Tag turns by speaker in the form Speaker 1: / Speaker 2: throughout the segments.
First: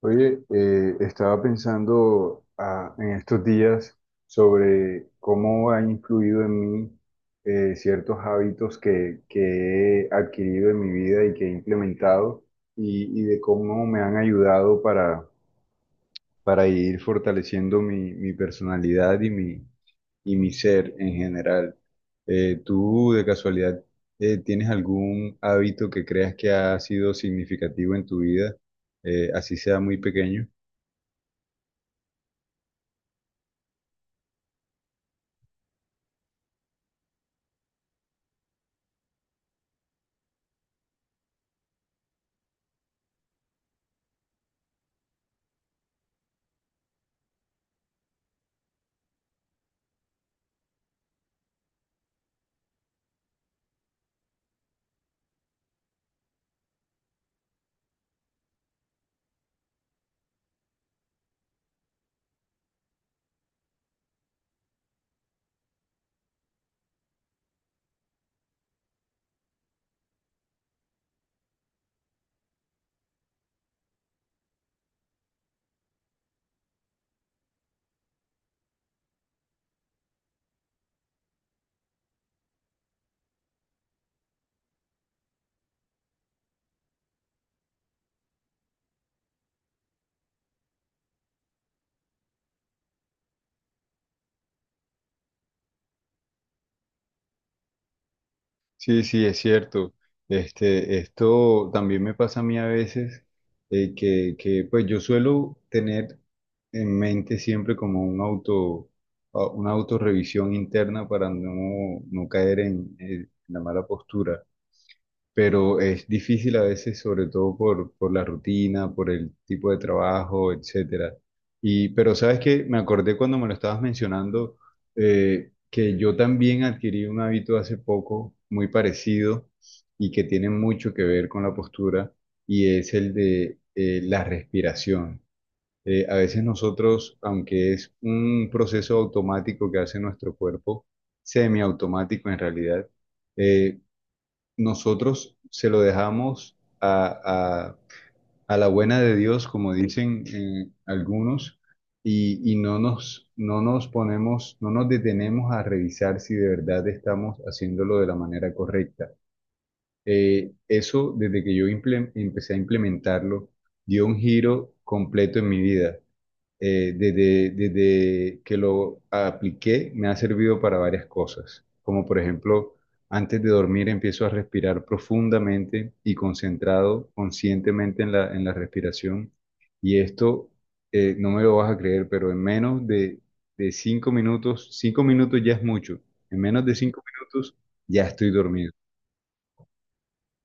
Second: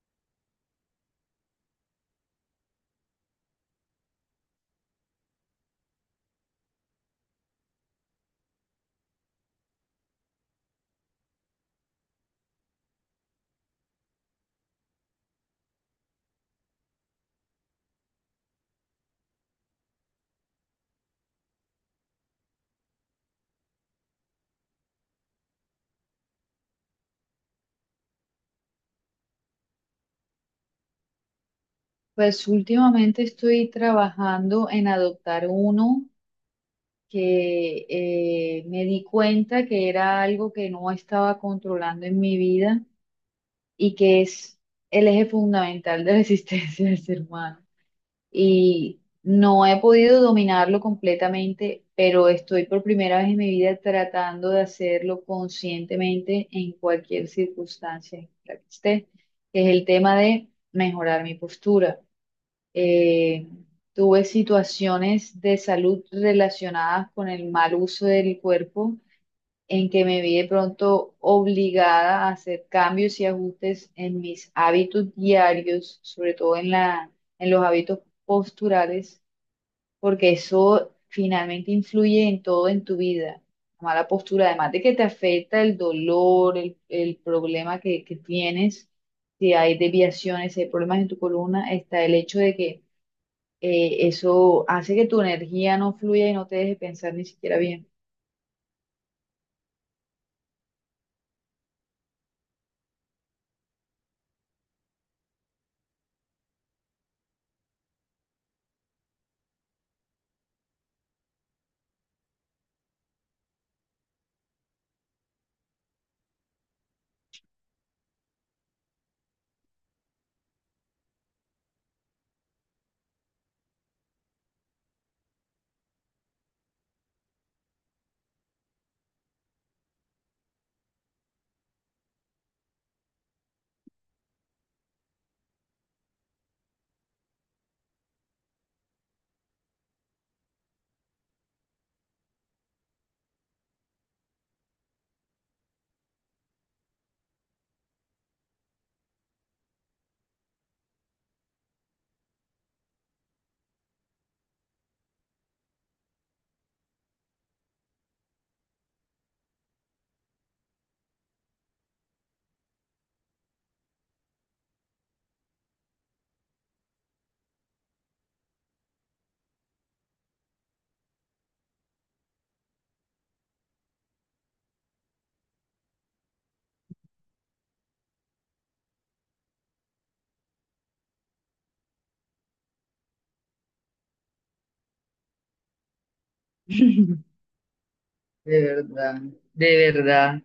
Speaker 1: Oye, estaba pensando en estos días sobre cómo han influido en mí, ciertos hábitos que he adquirido en mi vida y que he implementado, y de cómo me han ayudado para ir fortaleciendo mi personalidad y y mi ser en general. ¿Tú de casualidad tienes algún hábito que creas que ha sido significativo en tu vida, así sea muy pequeño?
Speaker 2: Pues últimamente estoy trabajando en adoptar uno que me di cuenta que era algo que no estaba controlando en mi vida y que es el eje fundamental de la existencia del ser humano. Y no he podido dominarlo completamente, pero estoy por primera vez en mi vida tratando de hacerlo conscientemente en cualquier circunstancia en la que esté, que es el tema de mejorar mi postura. eh, Tuve situaciones de salud relacionadas con el mal uso del cuerpo, en que me vi de pronto obligada a hacer cambios y ajustes en mis hábitos diarios, sobre todo en en los hábitos posturales, porque eso finalmente influye en todo en tu vida. La mala postura, además de que te afecta el dolor, el problema que tienes, si hay desviaciones, si hay problemas en tu columna, está el hecho de que eso hace que tu energía no fluya y no te deje pensar ni siquiera bien.
Speaker 1: Sí, sí, es cierto. Esto también me pasa a mí a veces, pues yo suelo tener en mente siempre como un auto, una autorrevisión interna para no caer en la mala postura, pero es difícil a veces, sobre todo por la rutina, por el tipo de trabajo, etcétera. Pero sabes que me acordé cuando me lo estabas mencionando. Que yo también adquirí un hábito hace poco muy parecido, y que tiene mucho que ver con la postura, y es el de la respiración. A veces nosotros, aunque es un proceso automático que hace nuestro cuerpo, semiautomático en realidad, eh, nosotros se lo dejamos a la buena de Dios, como dicen algunos, y no nos ponemos, no nos detenemos a revisar si de verdad estamos haciéndolo de la manera correcta. Eso, desde que yo empecé a implementarlo, dio un giro completo en mi vida. Desde que lo apliqué me ha servido para varias cosas, como por ejemplo, antes de dormir empiezo a respirar profundamente y concentrado, conscientemente en en la respiración. Y esto, no me lo vas a creer, pero en de cinco minutos ya es mucho, en menos de cinco minutos ya estoy
Speaker 2: De
Speaker 1: dormido.
Speaker 2: verdad, de verdad,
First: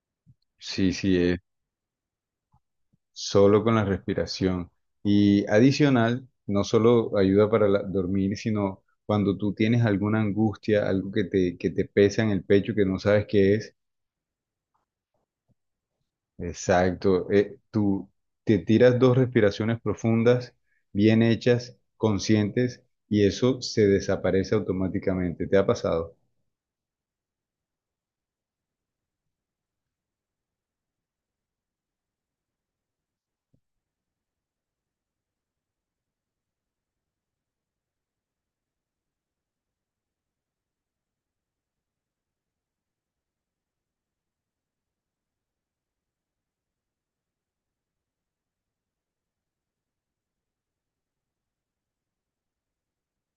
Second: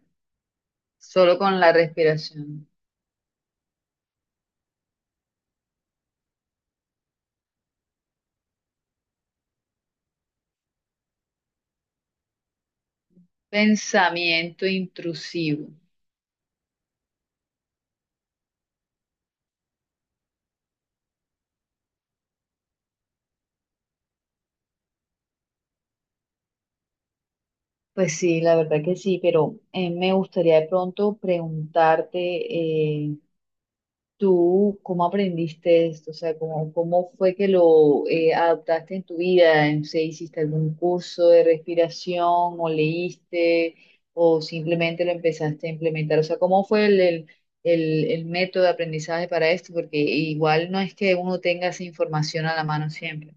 Speaker 1: Sí, sí,
Speaker 2: solo con la respiración.
Speaker 1: solo con la respiración. Y adicional, no solo ayuda para dormir, sino cuando tú tienes alguna angustia, algo que te pesa en el pecho, que no sabes qué es,
Speaker 2: Pensamiento intrusivo.
Speaker 1: exacto. Tú te tiras dos respiraciones profundas, bien hechas, conscientes, y eso se desaparece automáticamente. ¿Te ha pasado?
Speaker 2: Pues sí, la verdad que sí, pero me gustaría de pronto preguntarte, ¿tú cómo aprendiste esto? O sea, ¿cómo fue que lo adaptaste en tu vida? No sé, ¿hiciste algún curso de respiración o leíste o simplemente lo empezaste a implementar? O sea, ¿cómo fue el método de aprendizaje para esto? Porque igual no es que uno tenga esa información a la mano siempre.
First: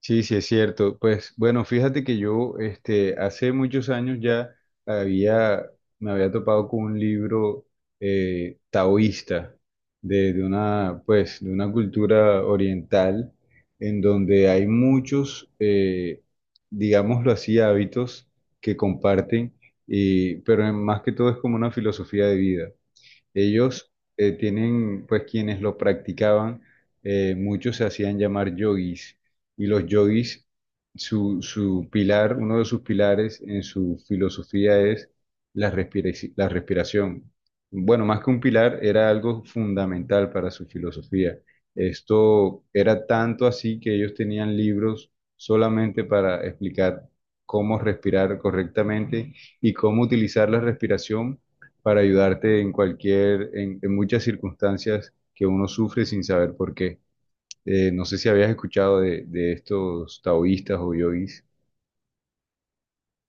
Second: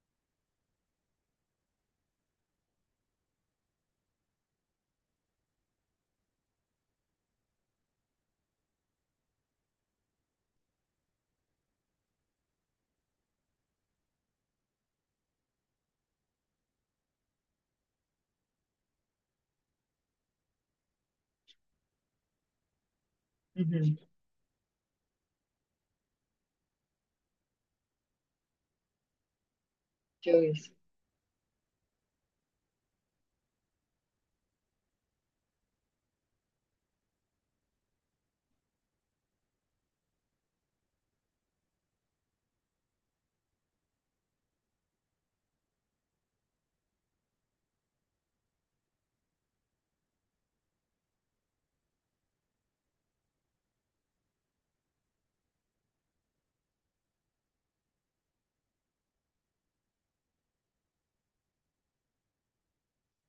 Speaker 1: Sí, sí, es cierto. Pues bueno, fíjate que yo hace muchos años ya había, me había topado con un libro taoísta de una, pues, de una cultura oriental, en donde hay muchos, digámoslo así, hábitos que comparten. Pero más que todo es como una filosofía de vida. Ellos
Speaker 2: Ujú.
Speaker 1: tienen, pues quienes lo practicaban, muchos se hacían llamar yogis, y los
Speaker 2: Yo
Speaker 1: yogis, su pilar, uno de sus pilares en su filosofía es la la respiración. Bueno, más que un pilar, era algo fundamental para su filosofía. Esto era tanto así que ellos tenían libros solamente para explicar cómo respirar correctamente y cómo utilizar la respiración para ayudarte en cualquier, en muchas circunstancias que uno sufre sin saber por qué. No sé si habías escuchado de estos taoístas o yogis.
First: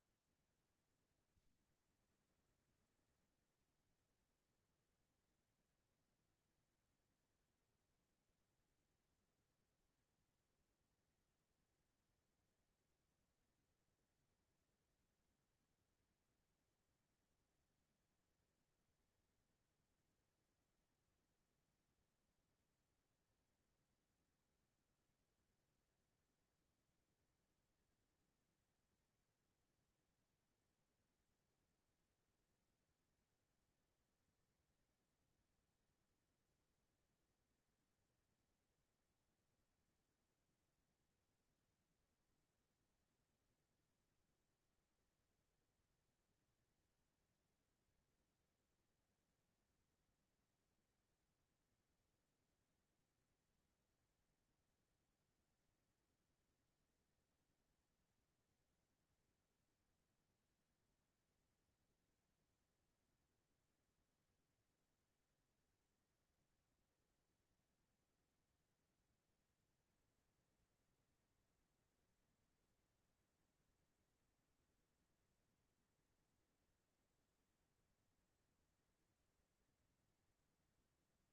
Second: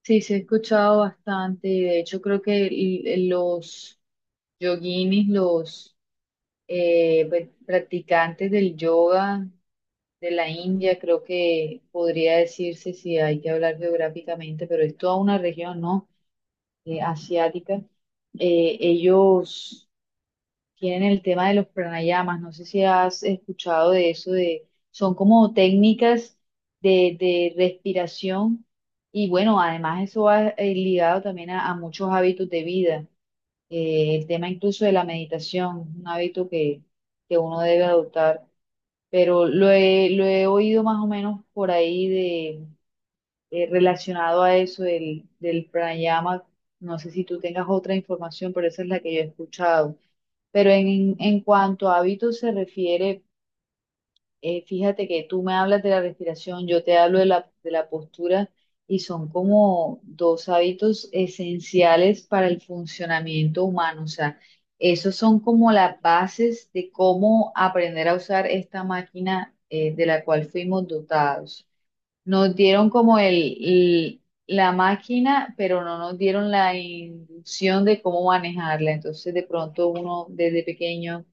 Speaker 2: sí, sí he escuchado bastante, de hecho creo que los yoguinis, los pues, practicantes del yoga de la India, creo que podría decirse si hay que hablar geográficamente, pero es toda una región, ¿no? Asiática. Ellos tienen el tema de los pranayamas. No sé si has escuchado de eso, de, son como técnicas de respiración y bueno, además eso va ligado también a muchos hábitos de vida. El tema incluso de la meditación, un hábito que uno debe adoptar, pero lo he oído más o menos por ahí de, relacionado a eso del pranayama. No sé si tú tengas otra información, pero esa es la que yo he escuchado. Pero en cuanto a hábitos se refiere, fíjate que tú me hablas de la respiración, yo te hablo de de la postura y son como dos hábitos esenciales para el funcionamiento humano. O sea, esos son como las bases de cómo aprender a usar esta máquina, de la cual fuimos dotados. Nos dieron como el- la máquina, pero no nos dieron la inducción de cómo manejarla. Entonces, de pronto uno desde pequeño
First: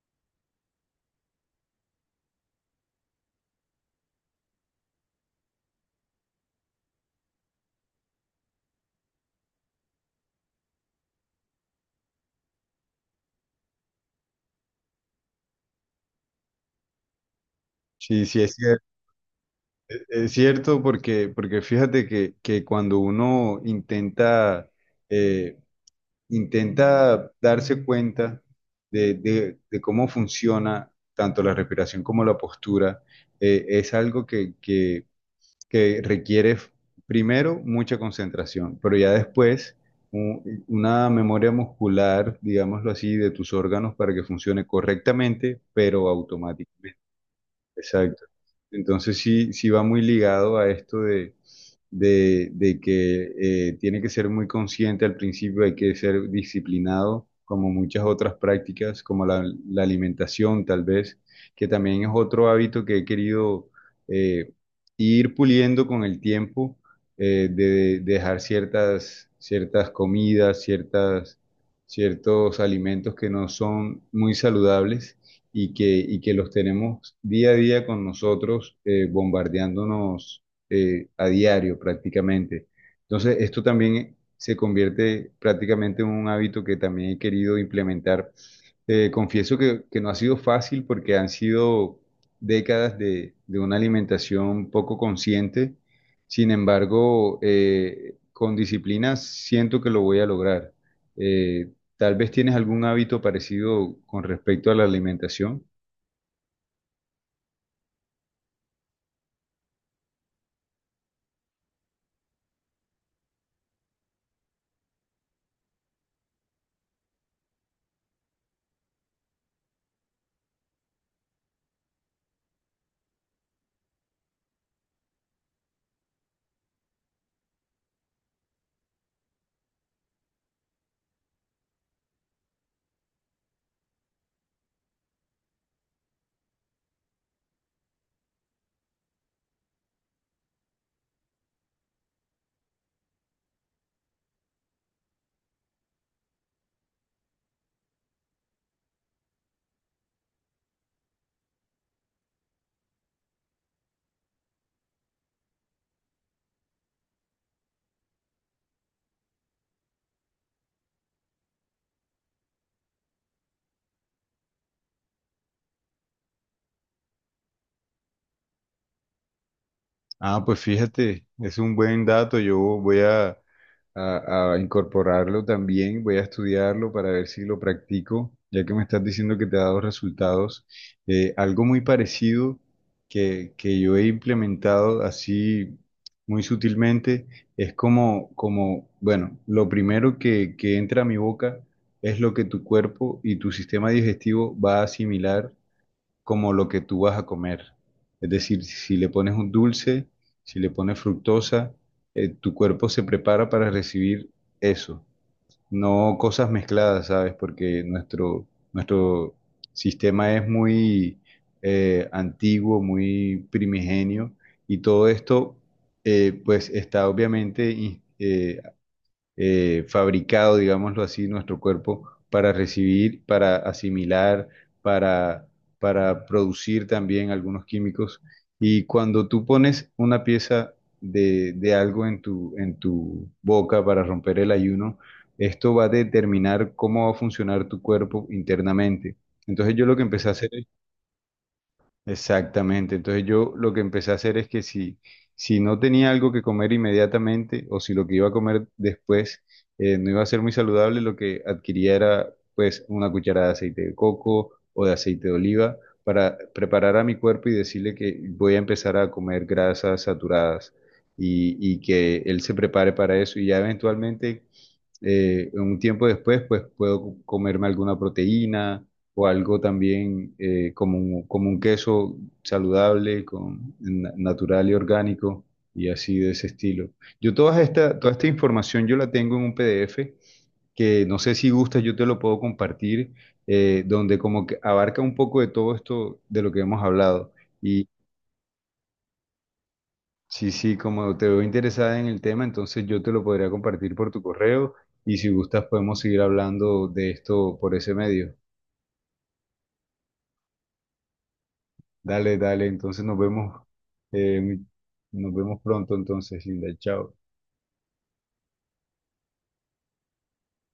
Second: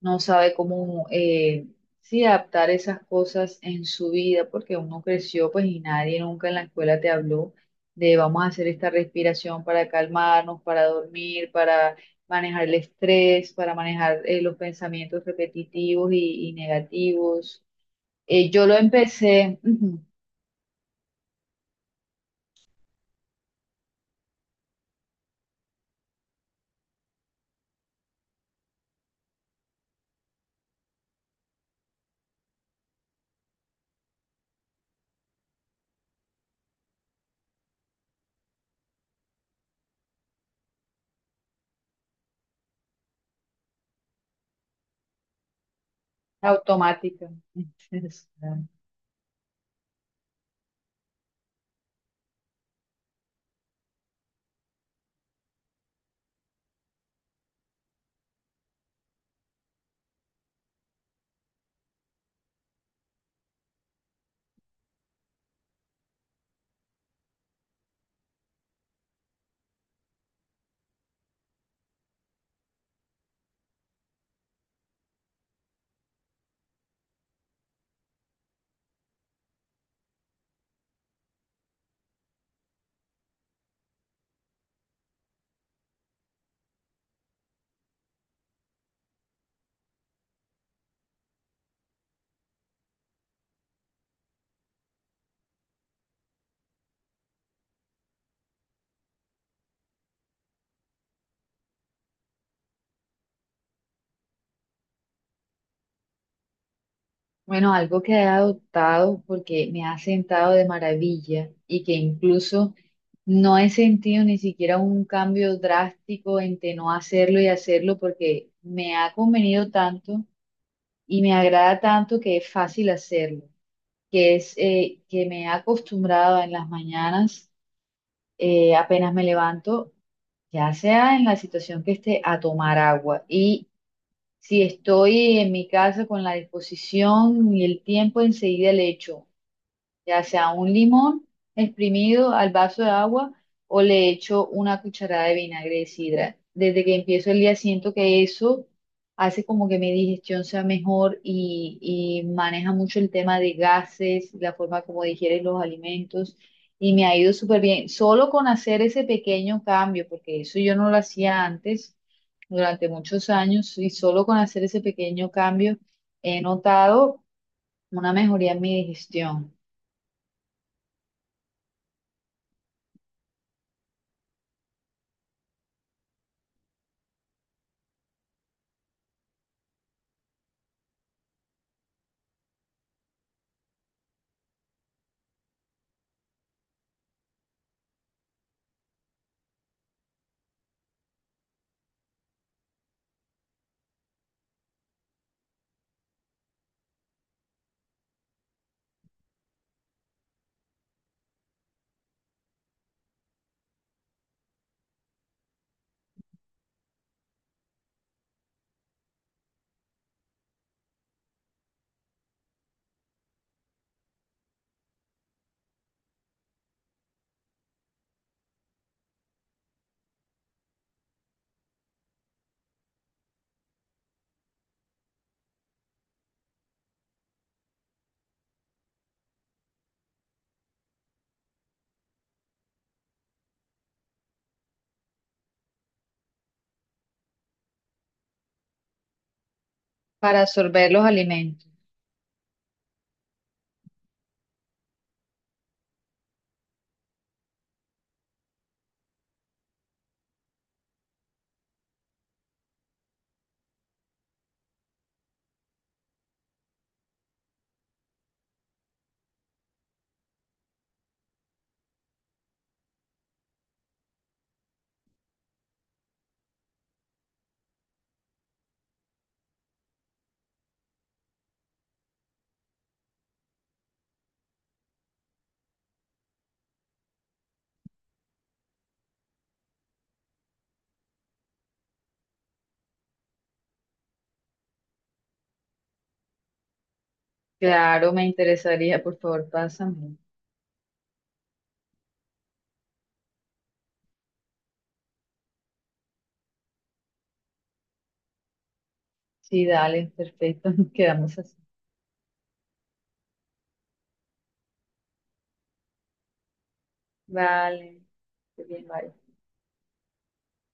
Speaker 2: no sabe cómo sí adaptar esas cosas en su vida, porque uno creció pues y nadie nunca en la escuela te habló de vamos a hacer esta respiración para calmarnos, para dormir, para manejar el estrés, para manejar los pensamientos repetitivos y negativos.
Speaker 1: Sí, sí, es
Speaker 2: Yo lo
Speaker 1: cierto,
Speaker 2: empecé ujú,
Speaker 1: es cierto, porque, porque fíjate que cuando uno intenta, eh, intenta darse cuenta de cómo funciona tanto la respiración como la postura. Es algo que requiere primero mucha concentración, pero ya después u- una memoria muscular, digámoslo así, de tus órganos para que funcione correctamente, pero automáticamente.
Speaker 2: automática.
Speaker 1: Exacto. Entonces sí, sí va muy ligado a esto de que tiene que ser muy consciente al principio, hay que ser disciplinado, como muchas otras prácticas, como la alimentación tal vez, que también es otro hábito que he querido eh, ir puliendo con el tiempo, de dejar ciertas, ciertas comidas, ciertas, ciertos alimentos que no son muy saludables, y y que los tenemos día a día con nosotros, bombardeándonos a diario prácticamente. Entonces, esto también se convierte prácticamente en un hábito que también he querido implementar. Confieso que no ha sido fácil porque han sido décadas de una alimentación poco consciente. Sin embargo, con disciplina siento que lo voy a lograr. ¿Tal vez tienes algún hábito parecido con respecto a la alimentación?
Speaker 2: Bueno, algo que he adoptado porque me ha sentado de maravilla y que incluso no he sentido ni siquiera un cambio drástico entre no hacerlo y hacerlo porque me ha convenido tanto y me agrada tanto que es fácil hacerlo, que es que me he acostumbrado en las mañanas, apenas me levanto, ya sea en la situación que esté, a tomar agua. Y si estoy en mi casa con la disposición y el tiempo, enseguida le echo ya sea un limón exprimido al vaso de agua o le echo una cucharada de vinagre de sidra. Desde que empiezo el día siento que eso hace como que mi digestión sea mejor y maneja mucho el tema de gases, la forma como digieres los alimentos y me ha ido súper bien. Solo con hacer ese pequeño cambio, porque eso yo no lo hacía antes durante muchos años, y solo con hacer ese pequeño cambio he notado una mejoría en mi digestión.
Speaker 1: Ah, pues fíjate, es un buen dato. Yo voy a incorporarlo también, voy a estudiarlo para ver si lo practico, ya que me estás diciendo que te ha dado resultados. Algo muy parecido que yo he implementado así, muy sutilmente, es como, como, bueno, lo primero que entra a mi boca es lo que tu cuerpo y tu sistema digestivo va a asimilar como lo que tú vas a comer. Es decir, si le pones un dulce, si le pones fructosa, tu cuerpo se prepara para recibir eso, no cosas mezcladas, ¿sabes? Porque nuestro sistema es muy antiguo, muy primigenio, y todo esto pues está obviamente fabricado, digámoslo así, nuestro cuerpo para recibir, para asimilar, para, para producir también algunos químicos. Y cuando tú pones una pieza de algo en en tu boca para romper el ayuno, esto va a determinar cómo va a funcionar tu cuerpo internamente. Entonces yo lo que empecé a
Speaker 2: Para
Speaker 1: hacer es...
Speaker 2: absorber los alimentos.
Speaker 1: Exactamente. Entonces yo lo que empecé a hacer es que si, si no tenía algo que comer inmediatamente, o si lo que iba a comer después no iba a ser muy saludable, lo que adquiría era pues una cucharada de aceite de coco o de aceite de oliva, para preparar a mi cuerpo y decirle que voy a empezar a comer grasas saturadas, y que él se prepare para eso, y ya eventualmente, un tiempo después, pues puedo comerme alguna proteína o algo también como un queso saludable, con, natural y orgánico, y así de ese estilo. Yo toda esta información yo la tengo en un PDF que no sé si gusta, yo te lo puedo compartir, donde como que abarca un poco de todo esto de lo que hemos hablado.
Speaker 2: Claro, me interesaría, por favor, pásame.
Speaker 1: Sí, sí, como te veo interesada en el tema, entonces yo te lo podría compartir por tu correo, y si gustas podemos seguir hablando de esto por ese medio.
Speaker 2: Sí, dale, perfecto, quedamos así.
Speaker 1: Dale, dale, entonces eh, nos vemos pronto entonces, Linda, chao.
Speaker 2: Vale, qué bien, vale.